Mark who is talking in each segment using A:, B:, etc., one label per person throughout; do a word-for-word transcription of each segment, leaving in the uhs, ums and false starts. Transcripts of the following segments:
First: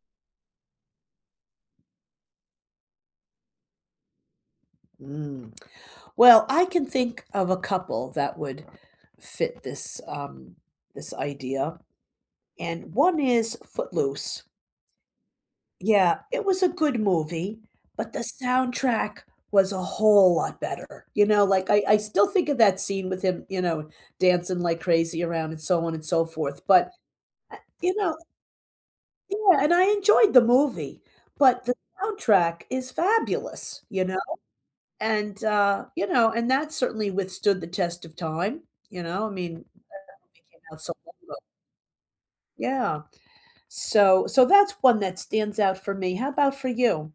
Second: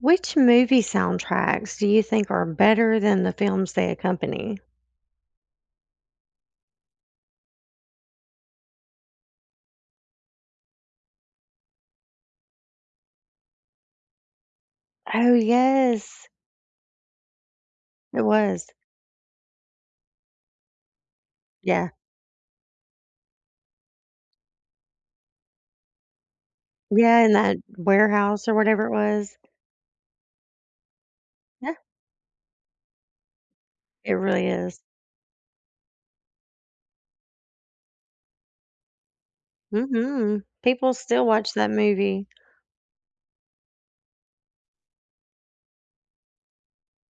A: Which movie soundtracks do you think are better than the films they accompany?
B: Mm. Well, I can think of a couple that would fit this um, this idea, and one is Footloose.
A: Oh,
B: Yeah,
A: yes.
B: it was a good movie, but the
A: It was.
B: soundtrack was a whole lot better. You know, like I,
A: Yeah.
B: I still think of that scene with him, you know, dancing like crazy around and so on and so forth. But
A: Yeah, in
B: uh,
A: that
B: you know,
A: warehouse or whatever it was.
B: yeah, and I enjoyed the movie, but the
A: Yeah,
B: soundtrack is fabulous. You
A: it
B: know.
A: really is.
B: And, uh, you know, and that certainly withstood the test of time, you know, I mean, it
A: Mhm.
B: came out so
A: People
B: long
A: still
B: ago.
A: watch that movie.
B: Yeah. So so that's one that stands out for me. How about for you?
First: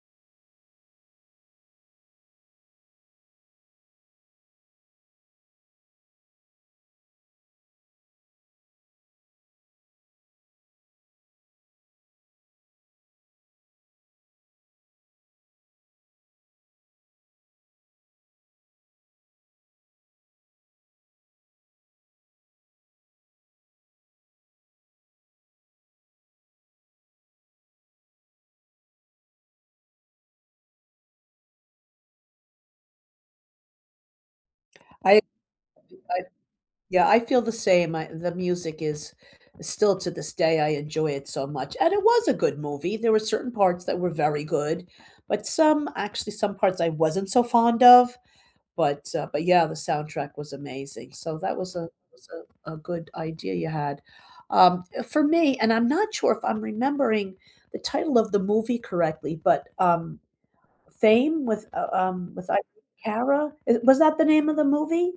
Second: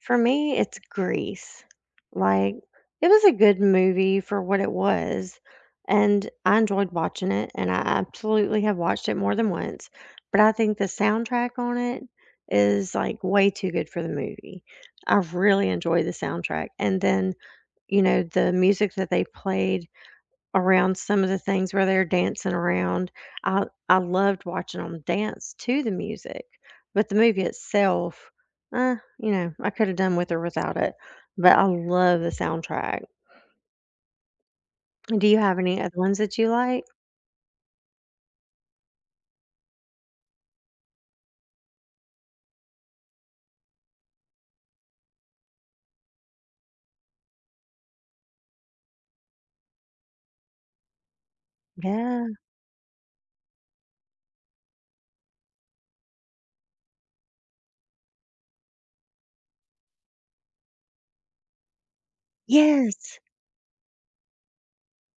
A: For me, it's Grease. Like, it was a good movie for what it was, and I enjoyed watching it, and I absolutely have watched it more than once, but I think the soundtrack on it is, like, way too good for the movie. I really enjoy the soundtrack, and then, you know, the music that they played around some of the things where they're dancing around. I I loved watching them dance to the music, but the movie itself, uh, you know, I could have done with or without it, but I love the soundtrack.
B: I
A: Do you have any other ones
B: I
A: that you like?
B: yeah, I feel the same. I The music is still to this day, I enjoy it so much. And it was a good movie. There were certain parts that were very good, but some actually some parts I wasn't so fond of. But, uh, but yeah, the soundtrack was amazing. So that was a was
A: Yeah.
B: a a good idea you had. Um, for me, and I'm not sure if I'm remembering the title of the movie correctly, but, um, Fame with, uh, um, with Irene
A: Yes.
B: Cara? Is Was that the name of the movie?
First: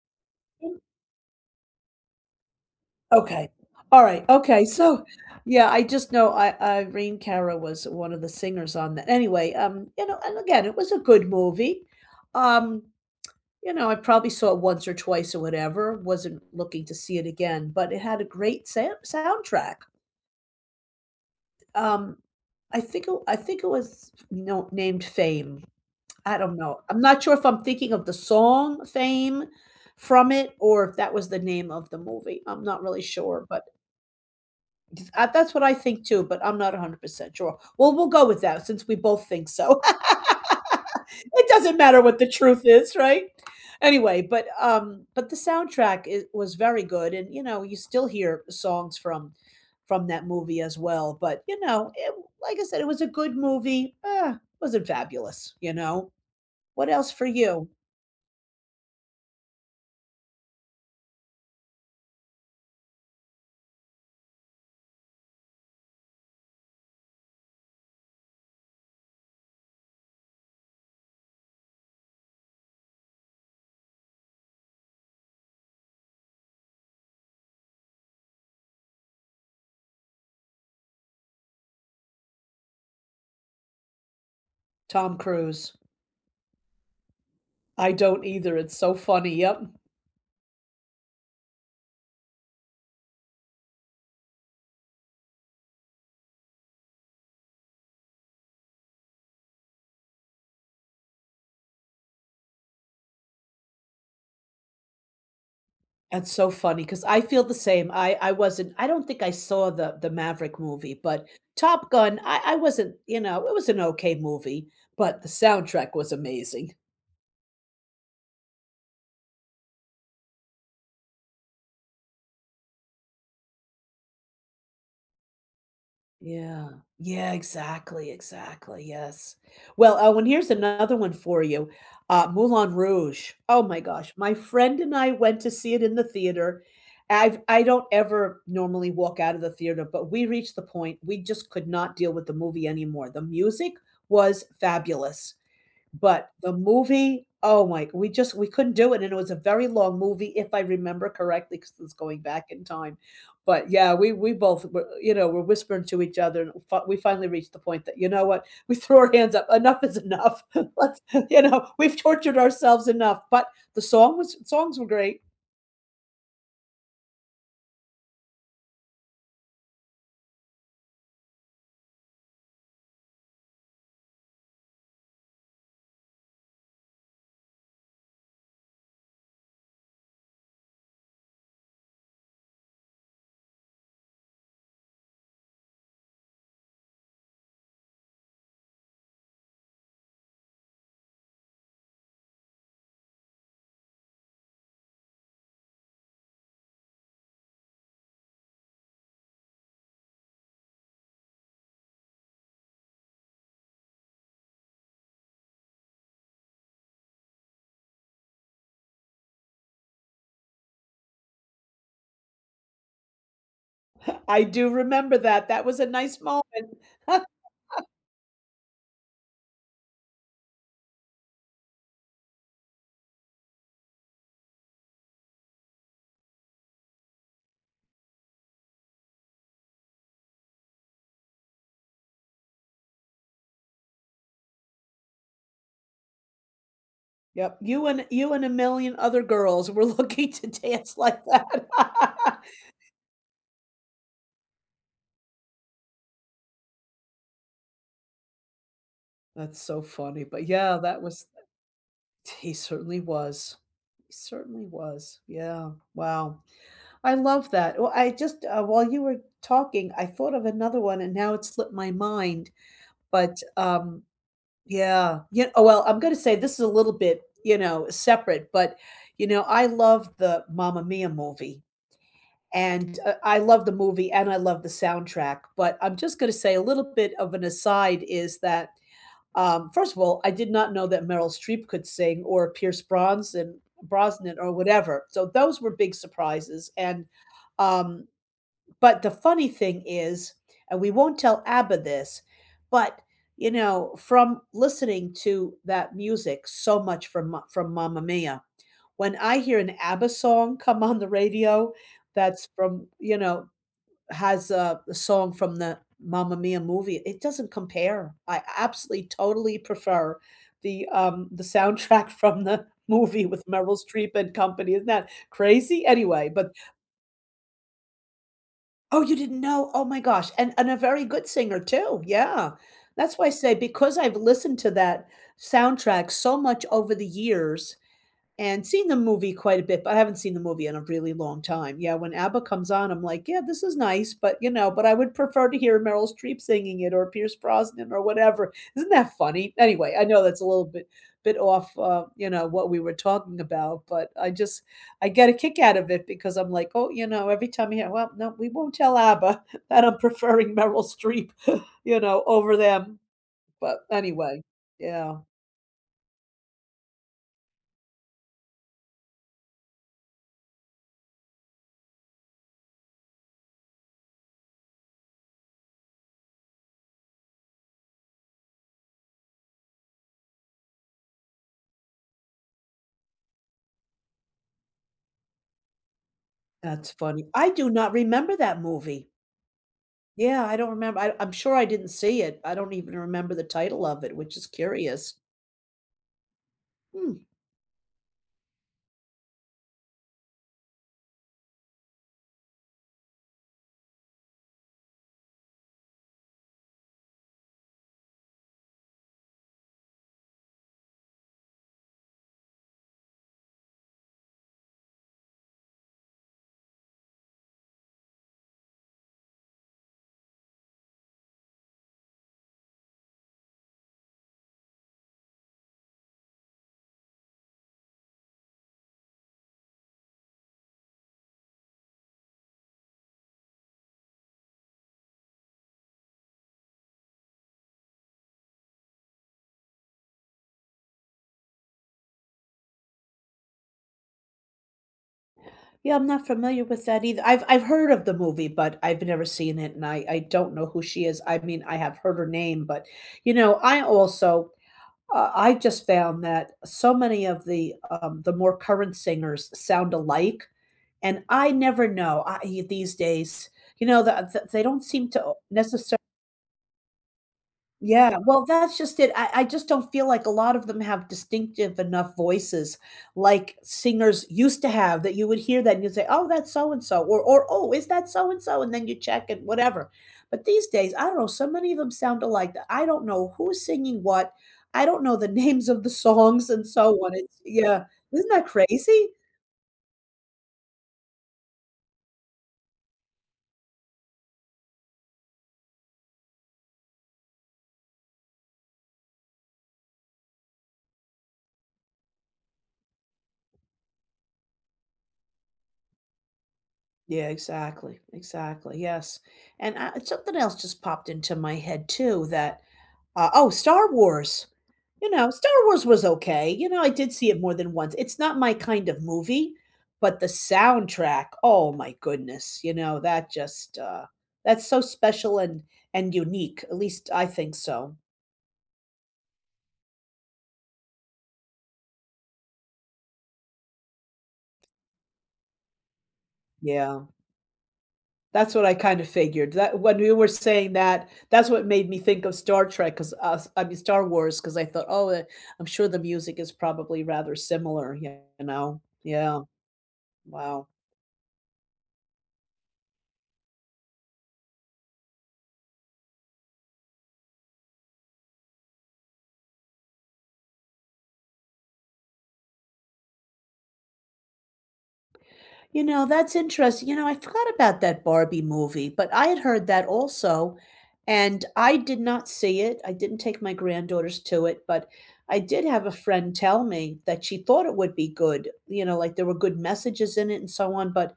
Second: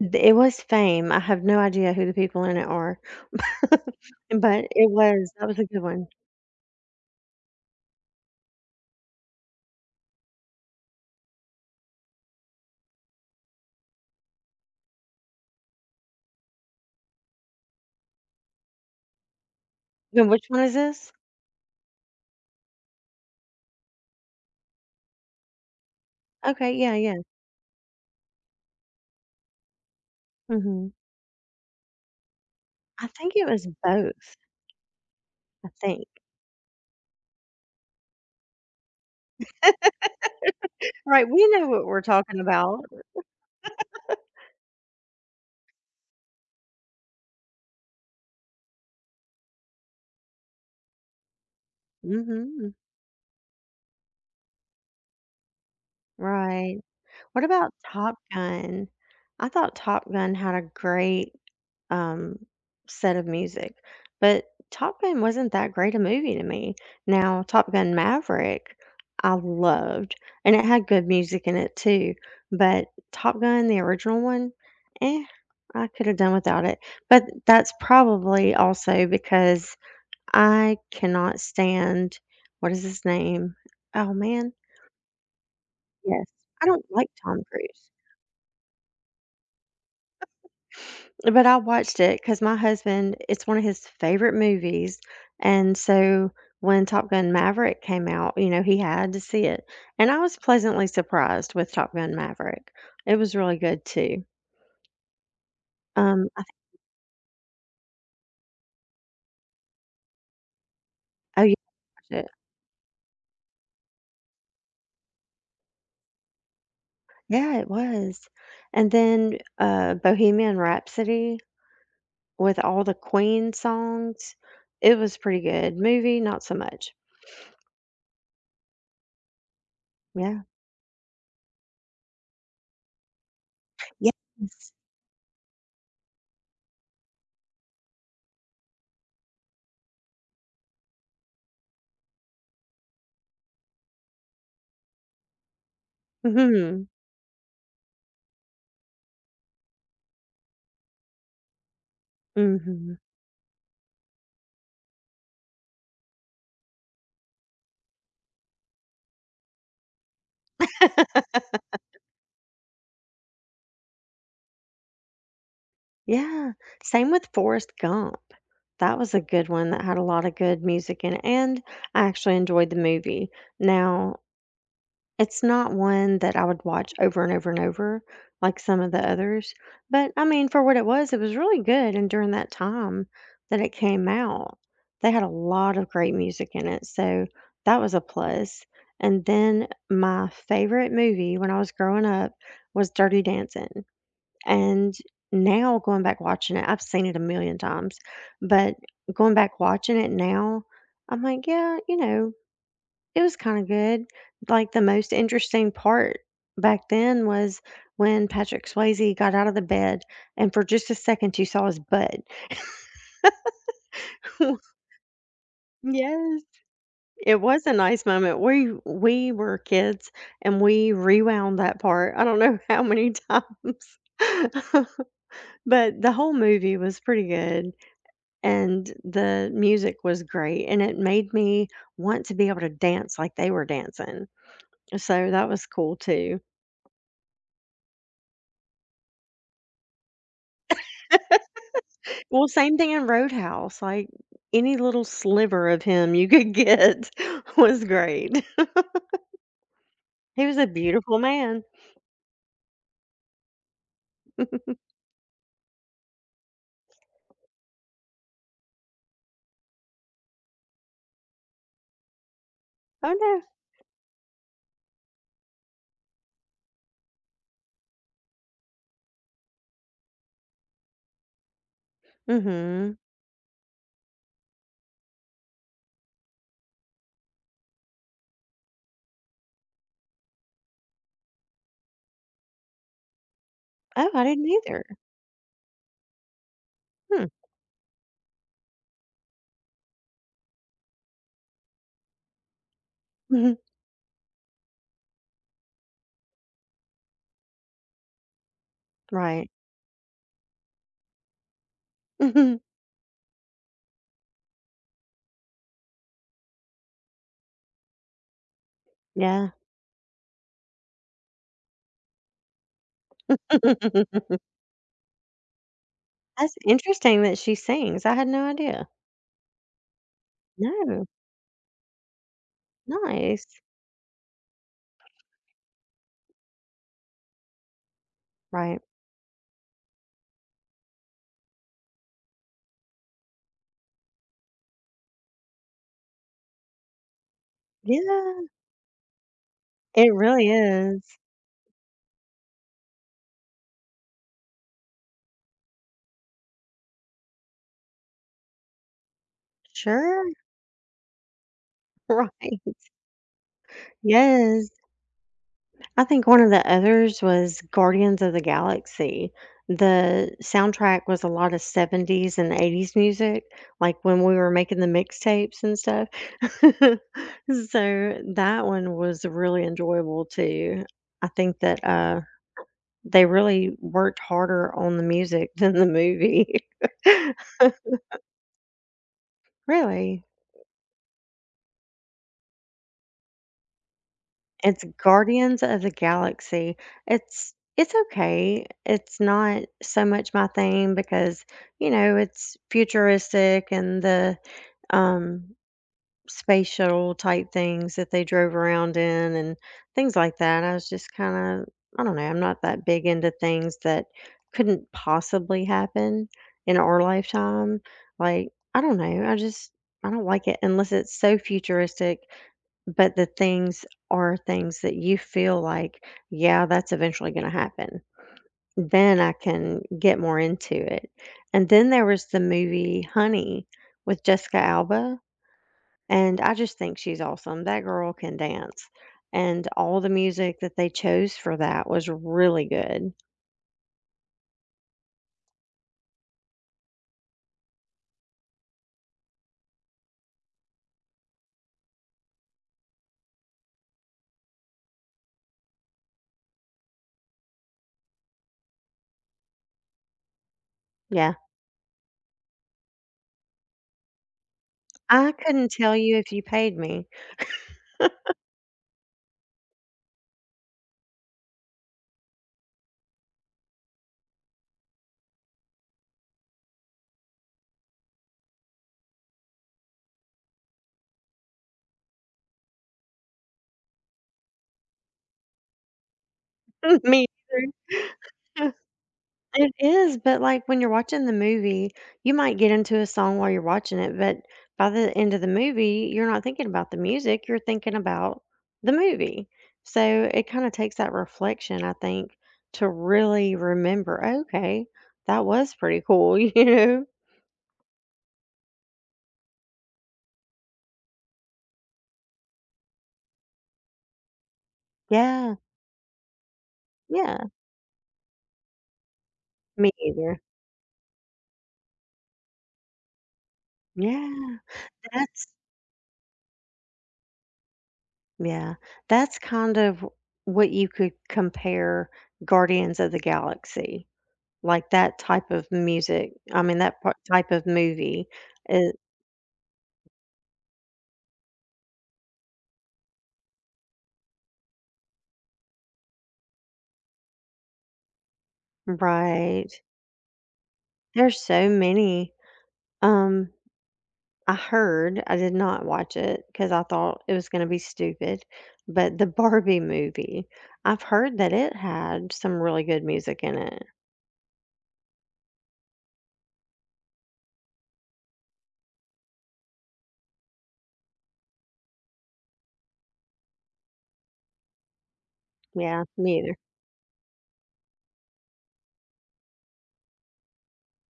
A: Th It was Fame. I have no idea who the people in it are,
B: Okay. Alright, okay,
A: but it
B: so
A: was that was a
B: yeah, I
A: good one.
B: just know I Irene Cara was one of the singers on that. Anyway, um, you know, and again, it was a good movie. Um, you know, I probably saw it once or twice or whatever, wasn't looking to see it again, but it had a great sam soundtrack.
A: Then which one is this?
B: Um, I think it I think it was, you named Fame. I don't
A: Okay,
B: know.
A: yeah,
B: I'm
A: yeah,
B: not sure if I'm thinking of the song Fame from it or
A: mhm.
B: if that was the name of the movie. I'm not really
A: I think
B: sure,
A: it
B: but
A: was both,
B: I, that's what
A: I
B: I think
A: think.
B: too, but I'm not one hundred percent sure. Well, we'll go with that since we both think so.
A: Right, we
B: It
A: know
B: doesn't
A: what
B: matter
A: we're
B: what the
A: talking
B: truth
A: about.
B: is, right? Anyway, but um but the soundtrack is, was very good, and you know, you still hear songs from from that movie as well, but you know, it, like I
A: Mhm,
B: said, it was a good movie. Uh, wasn't fabulous, you know?
A: right.
B: What else for
A: What
B: you,
A: about Top Gun? I thought Top Gun had a great, um, set of music, but Top Gun wasn't that great a movie to me. Now, Top Gun: Maverick, I loved, and it had good music in it too, but Top Gun, the original one, eh, I coulda done without it, but that's probably also because I cannot stand what is his name? Oh, man.
B: Tom Cruise?
A: Yes. I don't like Tom Cruise,
B: I don't either. It's so funny. Yep.
A: but I watched it because my husband it's one of his favorite movies, and so when Top Gun: Maverick came out, you know, he had to see it, and I was pleasantly surprised with Top Gun: Maverick. It was really good too. Um,
B: That's
A: I
B: so
A: thi
B: funny because I feel the same. I I wasn't I don't think I saw the the Maverick movie, but
A: oh, you
B: Top Gun,
A: watched it?
B: I I wasn't, you know, it was an okay movie, but the soundtrack was amazing.
A: Yeah, it was, and then, uh, Bohemian Rhapsody with all the Queen songs, it was pretty good. Movie, not so
B: Yeah.
A: much.
B: Yeah, exactly, exactly, yes. Well, oh, and
A: Yeah.
B: here's another one for you, uh, Moulin Rouge. Oh my gosh, my
A: Yes.
B: friend and I went to see it in the theater. I've I don't ever normally walk out of the theater, but we reached the point we just could not deal with the movie anymore. The music was fabulous. But the
A: Mhm.
B: movie, oh my, we just we couldn't do it, and it was a very long movie, if I remember correctly, because it's going back in
A: Mhm.
B: time. But, yeah, we we both were, you know, were whispering to each other, and fi we finally reached the point that, you know what? We threw our hands up, "Enough is enough. Let's" you know, "We've tortured ourselves enough." But the song was songs were great.
A: Yeah, same with Forrest Gump. That was a good one that had a lot of good music in it, and I actually enjoyed the movie. Now, it's not one that I would watch over and over and over like some of the others, but I mean, for what it was, it was really good. And during that time that it came out, they had a lot of great music in it, so that was a plus. And then my favorite movie when I was growing up was Dirty Dancing. And now going back watching it, I've seen it a million times, but going back watching it now, I'm like, yeah, you know, it was kind of good. Like the most interesting part back then was when Patrick Swayze got out of the bed and for just a second you saw his butt.
B: I do remember that. That was a nice
A: Yes,
B: moment.
A: it was a nice moment. We we were kids and we rewound that part. I don't know how many times. But the whole movie was pretty good. And the music was great and it made me want to be able to dance like they were dancing. So that was cool too.
B: Yep, you and you and a million other girls were looking to dance like that.
A: Well, same thing in Roadhouse, like any little sliver of him you could get was great.
B: That's so funny,
A: He
B: but
A: was a
B: yeah, that
A: beautiful
B: was
A: man.
B: he certainly was. He certainly was, yeah, wow. I love that. Well, I just, uh, while you were talking, I thought of another one and now it slipped my mind, but,
A: Oh
B: um, yeah, yeah oh, well, I'm gonna say this is a little bit, you know, separate, but, you know, I love the Mamma Mia movie,
A: no.
B: and,
A: Mhm.
B: uh, I love the movie and I love the soundtrack, but I'm just gonna say a little bit of an aside is that um, first of all, I did not know that Meryl Streep could sing, or Pierce Brosnan,
A: Oh, I
B: Brosnan
A: didn't
B: or
A: either.
B: whatever. So those were big surprises. And
A: Hmm.
B: um, but the funny thing is, and we won't tell ABBA this, but you
A: Mhm.
B: know, from listening to that music so much from Ma- from Mamma Mia, when I
A: Right.
B: hear an ABBA song come on the radio, that's
A: Mhm.
B: from, you know, has a a song from the Mamma Mia movie, it doesn't compare. I absolutely
A: Yeah.
B: totally prefer the, um, the soundtrack from the movie with Meryl Streep and company. Isn't that crazy? Anyway, but
A: That's interesting that she sings. I had no idea.
B: oh, you didn't know? Oh my gosh, and and a very
A: No,
B: good singer too, yeah. That's why I say,
A: nice.
B: because I've listened to that soundtrack so much over the years and
A: Right.
B: seen the movie quite a bit, but I haven't seen the movie in a really long time. Yeah, when ABBA comes on, I'm like, "Yeah, this is nice," but, you know, but I would prefer to hear Meryl Streep singing it, or Pierce Brosnan or
A: Yeah.
B: whatever. Isn't that funny? Anyway, I
A: It
B: know that's a
A: really
B: little bit
A: is.
B: bit off, uh, you know, what we were talking about, but I just I get a kick out of it because I'm like, "Oh," you know, every time I hear, "Well, no, we won't tell ABBA that I'm
A: Sure.
B: preferring Meryl Streep, you know, over
A: Right.
B: them." But anyway,
A: Yes.
B: yeah,
A: I think one of the others was Guardians of the Galaxy. The soundtrack was a lot of seventies and eighties music, like when we were making the mixtapes and stuff. So that one was really enjoyable too. I think that uh, they really worked harder on the music than the movie.
B: that's funny. I do not remember that movie.
A: Really.
B: Yeah, I don't remember. I I'm sure I didn't see it. I don't even remember the title of it, which is
A: It's
B: curious.
A: Guardians of the Galaxy.
B: Hmm.
A: It's it's okay. It's not so much my thing because, you know, it's futuristic and the um space shuttle type things that they drove around in and things like that. I was just kind of I don't know, I'm not that big into things that couldn't possibly happen in our lifetime. Like, I don't know. I just I don't like it unless it's so futuristic but the things are things that you feel like, yeah, that's eventually going to happen. Then I can get more into it. And then there was the movie Honey with Jessica Alba. And I just think she's awesome. That girl can dance. And all the music that they chose for that was really good.
B: Yeah, I'm not familiar with that either. I've I've heard of the movie, but I've never seen it, and I I don't know who she is. I mean, I have heard her name, but, you know, I also uh, I just found that so many of the, um, the more current singers sound alike, and
A: Yeah.
B: I never know, I these days, you know, that the the they don't seem
A: I
B: to
A: couldn't tell
B: necessarily
A: you if you paid me.
B: Yeah, well, that's just it. I I just don't feel like a lot of them have distinctive enough voices like singers used to have, that you would hear that and you'd say, "Oh, that's so and so," or or, "Oh, is that so and so?" And then you check and whatever. But these days, I don't know, so many of them sound alike that I don't know who's singing what. I don't know the names of the songs and so on.
A: Me
B: It's yeah. Isn't that
A: either.
B: crazy?
A: It is, but, like, when you're watching the movie, you might get into a song while you're watching it, but by the end of the movie, you're not thinking about the music, you're thinking about the movie. So, it kinda takes that reflection, I think, to really remember, "Okay, that was pretty cool," you know?
B: Yeah, exactly, exactly, yes, and, uh, something else just popped into my head too, that, uh, oh, Star Wars. You know, Star
A: Yeah,
B: Wars was okay. You know, I did see
A: yeah,
B: it more than once. It's not my kind of movie,
A: me
B: but the
A: either.
B: soundtrack, oh my goodness, you know, that just uh
A: Yeah,
B: that's so special
A: that's
B: and and unique. At least I think so.
A: yeah, that's kind of what you could compare Guardians of the Galaxy. Like that type of music, I mean, that
B: Yeah.
A: part type of movie
B: That's what I
A: is
B: kind of figured. That when we were saying that, that's what made me think of Star Trek, cuz uh, I mean Star Wars, cuz I thought, "Oh, uh, I'm sure the music is probably rather similar, you know." Yeah.
A: right.
B: Wow.
A: There's so many. Um, I heard, I did not watch it because I thought it was gonna be stupid, but the Barbie movie, I've heard that it had some really good music in it.
B: You know, that's interesting. You know, I forgot about that Barbie movie, but I had heard that also, and I did not see it. I didn't take my granddaughters to it, but I did have a
A: Yeah,
B: friend
A: me either.
B: tell me that she thought it would be good, you know, like there were good messages in it and so on, but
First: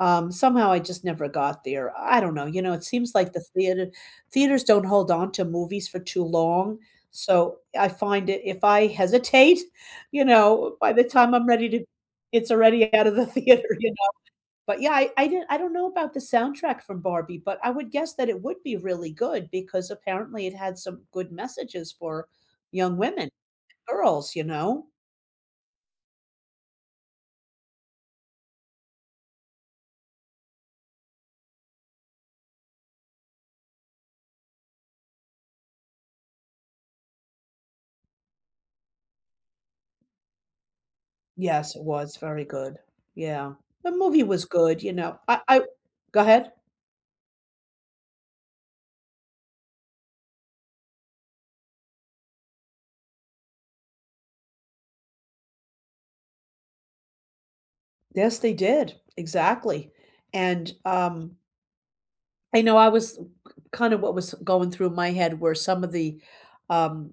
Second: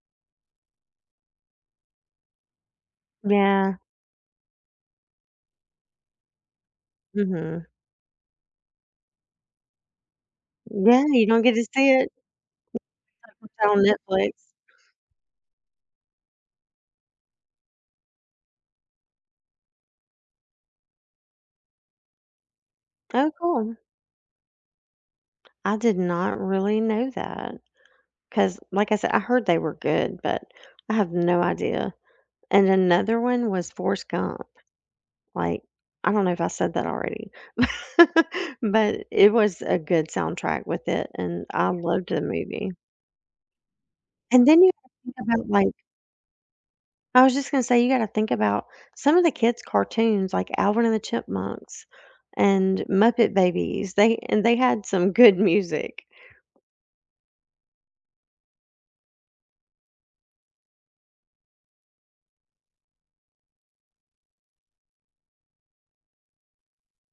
B: um, somehow I just never got there. I don't know. You know, it seems like the
A: Yeah,
B: theater theaters don't hold on to movies for too long. So
A: mhm.
B: I find it, if I hesitate, you know, by the
A: Yeah, you
B: time
A: don't
B: I'm
A: get to
B: ready to,
A: see it.
B: it's already out of the
A: It's
B: theater.
A: on Netflix.
B: But yeah, I, I didn't I don't know about the soundtrack from Barbie, but I would guess that it would be really good because apparently it had some good messages for young women,
A: Oh, cool.
B: girls, you know?
A: I did not really know that because, like I said, I heard they were good, but I have no idea. And another one was Forrest Gump. Like, I don't know if I said that already, but it was a good soundtrack with it, and I
B: Yes, it
A: loved
B: was
A: the
B: very
A: movie.
B: good. Yeah. The movie was
A: And then you
B: good,
A: gotta
B: you
A: think
B: know. I,
A: about,
B: I
A: like
B: go ahead.
A: I was just gonna say, you gotta think about some of the kids' cartoons, like Alvin and the Chipmunks and Muppet Babies. They and they had some good music.
B: Yes, they did. Exactly. And um, I know I was kind of what was going through my head were some of the um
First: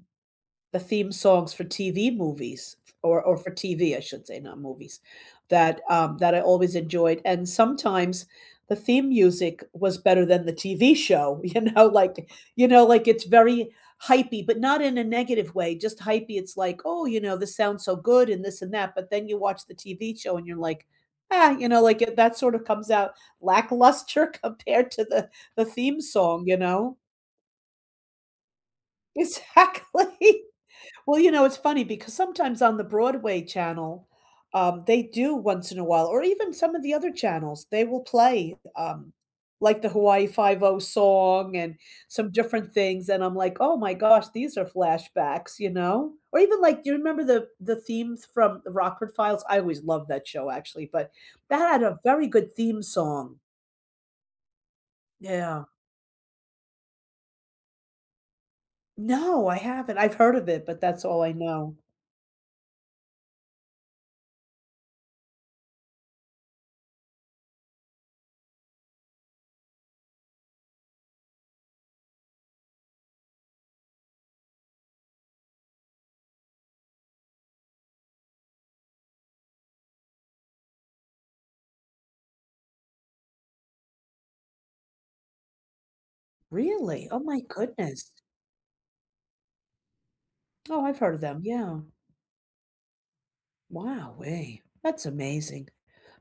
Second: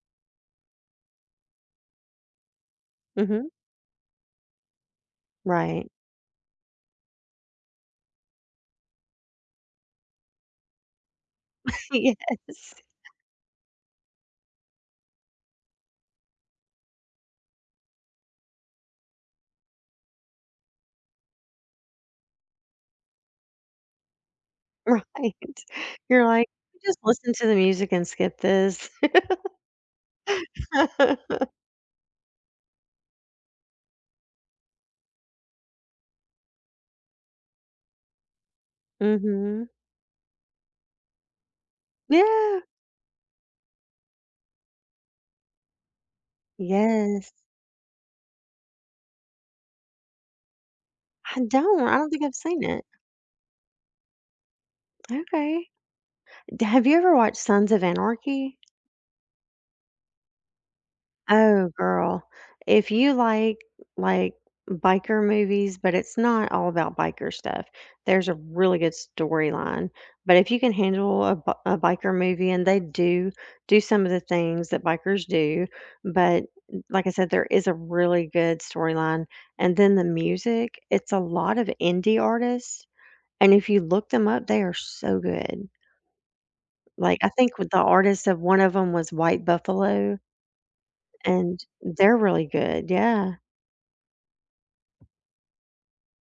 B: the theme songs for T V movies, or or
A: Mhm.
B: for T V, I should say, not movies, that,
A: Right.
B: um, that I always enjoyed, and sometimes the theme music was better than the T V show, you know, like you
A: Yes.
B: know, like, it's very hypey, but not in a negative way, just hypey, it's like, "Oh, you know, this sounds so good and this and that," but then you watch the T V show and you're like, "Ah," you know, like, it that sort of comes out lackluster compared to the
A: Right.
B: the theme
A: You're
B: song,
A: like,
B: you know?
A: "Just listen to the music and skip this."
B: Exactly. Well, you know, it's funny because sometimes on the Broadway channel, um, they do once in a while, or even some of the other channels, they will play, um,
A: Mhm.
B: like the Hawaii Five O song and some
A: Yeah.
B: different things, and I'm like, "Oh my gosh, these are flashbacks," you know? Or even like, do you remember
A: Yes.
B: the the themes from the Rockford Files? I always loved that show actually, but
A: I
B: that
A: don't.
B: had
A: I
B: a
A: don't think
B: very
A: I've
B: good
A: seen
B: theme
A: it.
B: song. Yeah.
A: Okay. D- Have you ever watched Sons of Anarchy?
B: No, I haven't. I've heard of it, but that's all I
A: Oh,
B: know.
A: girl. If you like like biker movies, but it's not all about biker stuff. There's a really good storyline. But if you can handle a, bi- a biker movie and they do do some of the things that bikers do, but like I said there is a really good storyline and then the music, it's a lot of indie artists. And if you look them up, they are so good.
B: Really?
A: Like,
B: Oh
A: I
B: my
A: think with the
B: goodness.
A: artist of one of them was White Buffalo,
B: Oh, I've heard of them,
A: and
B: yeah.
A: they're really good, yeah.
B: Wow, way. That's amazing.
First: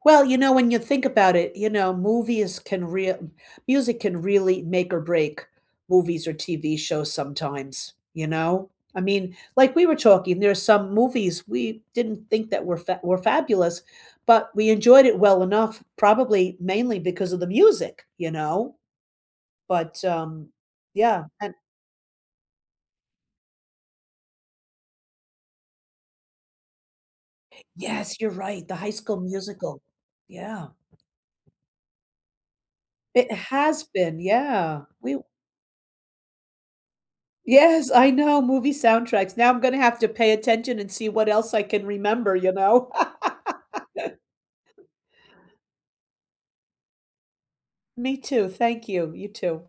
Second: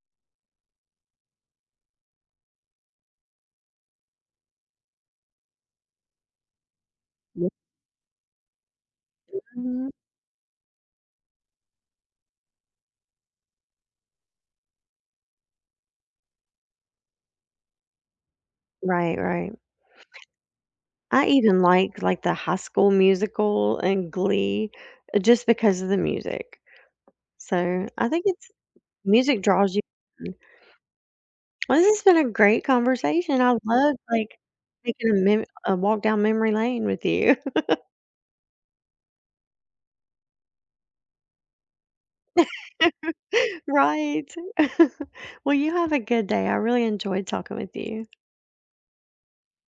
B: Well, you know, when you think about it, you know, movies can real music can really make or break movies or T V shows sometimes, you know? I mean, like we
A: Mhm.
B: were talking, there are some movies we didn't think that were fa were fabulous, but we enjoyed it well enough, probably mainly because of the music, you know?
A: Right, right.
B: But, um, yeah,
A: I
B: and
A: even like like the High School Musical and Glee, uh, just because of the music. So, I
B: yes,
A: think
B: you're
A: it's
B: right, The High School
A: music draws
B: Musical.
A: you in.
B: Yeah.
A: Well, this has been a great
B: It
A: conversation. I
B: has
A: love
B: been,
A: like,
B: yeah.
A: taking a
B: We
A: mem a walk down memory lane with you.
B: yes, I know, movie soundtracks. Now I'm gonna have to pay attention and see what else I can remember, you know?
A: Right. Well, you have a good day. I really enjoyed talking with you.
B: Me too, thank you. You too.